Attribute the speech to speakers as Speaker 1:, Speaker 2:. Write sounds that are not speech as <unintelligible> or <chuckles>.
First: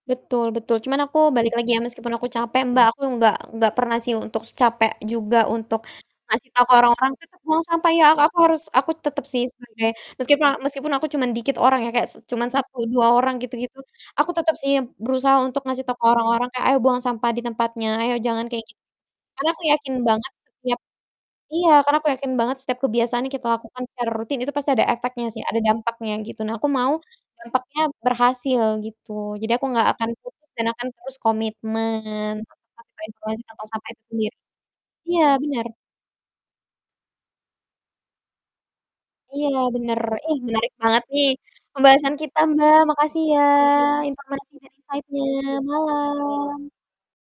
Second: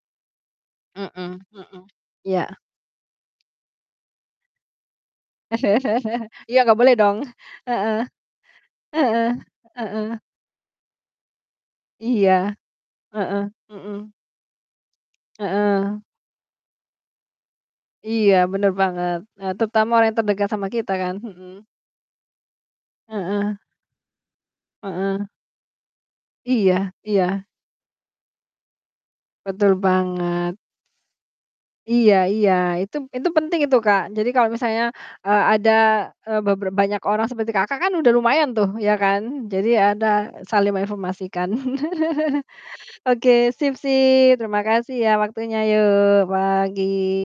Speaker 1: Betul betul cuman aku
Speaker 2: Mhm
Speaker 1: balik lagi ya,
Speaker 2: mhm,
Speaker 1: meskipun aku
Speaker 2: iya.
Speaker 1: capek Mbak, aku nggak enggak pernah sih untuk capek juga untuk
Speaker 2: <chuckles>
Speaker 1: ngasih
Speaker 2: Iya,
Speaker 1: tau ke
Speaker 2: nggak boleh
Speaker 1: orang-orang,
Speaker 2: dong,
Speaker 1: "Tetap buang sampah
Speaker 2: heeh,
Speaker 1: ya." aku harus aku tetep
Speaker 2: heeh,
Speaker 1: sih sebagai
Speaker 2: heeh.
Speaker 1: meskipun a meskipun aku cuman dikit orang ya, kayak s cuman
Speaker 2: Iya,
Speaker 1: 1 2 orang
Speaker 2: heeh,
Speaker 1: gitu gitu,
Speaker 2: mhm.
Speaker 1: aku tetap sih berusaha untuk ngasih tau
Speaker 2: Heeh.
Speaker 1: ke orang-orang kayak, "Ayo buang sampah di tempatnya ayo
Speaker 2: Iya
Speaker 1: jangan kayak
Speaker 2: bener
Speaker 1: gitu,"
Speaker 2: banget,
Speaker 1: karena
Speaker 2: eee,
Speaker 1: aku
Speaker 2: terutama
Speaker 1: yakin
Speaker 2: yang
Speaker 1: banget
Speaker 2: terdekat sama
Speaker 1: setiap
Speaker 2: kita kan, mhm.
Speaker 1: iya, karena aku yakin banget setiap kebiasaan kita
Speaker 2: Heeh.
Speaker 1: lakukan secara rutin itu pasti ada efeknya
Speaker 2: Heeh.
Speaker 1: sih, ada dampaknya gitu. Nah aku
Speaker 2: Iya
Speaker 1: mau
Speaker 2: iya.
Speaker 1: dampaknya berhasil gitu, jadi aku
Speaker 2: Betul
Speaker 1: gak akan pupus
Speaker 2: banget.
Speaker 1: dan akan terus
Speaker 2: Iya
Speaker 1: komitmen,
Speaker 2: iya, itu
Speaker 1: <unintelligible>
Speaker 2: itu penting
Speaker 1: tong
Speaker 2: itu
Speaker 1: sampah
Speaker 2: Kak,
Speaker 1: itu
Speaker 2: jadi
Speaker 1: sendiri,
Speaker 2: kalau misalnya,
Speaker 1: iya
Speaker 2: eee, ada,
Speaker 1: benar.
Speaker 2: eee, bebe banyak orang seperti Kakak kan udah lumayan tuh ya kan?
Speaker 1: Iya
Speaker 2: Jadi
Speaker 1: benar,
Speaker 2: ada
Speaker 1: ih menarik
Speaker 2: saling
Speaker 1: banget nih
Speaker 2: menginformasikan.
Speaker 1: pembahasan kita
Speaker 2: <chuckles>
Speaker 1: Mbak, makasih
Speaker 2: Oke,
Speaker 1: ya
Speaker 2: sip sip
Speaker 1: informasi
Speaker 2: terima
Speaker 1: dan
Speaker 2: kasih ya
Speaker 1: insightnya,
Speaker 2: waktunya, yo
Speaker 1: malam.
Speaker 2: pagi.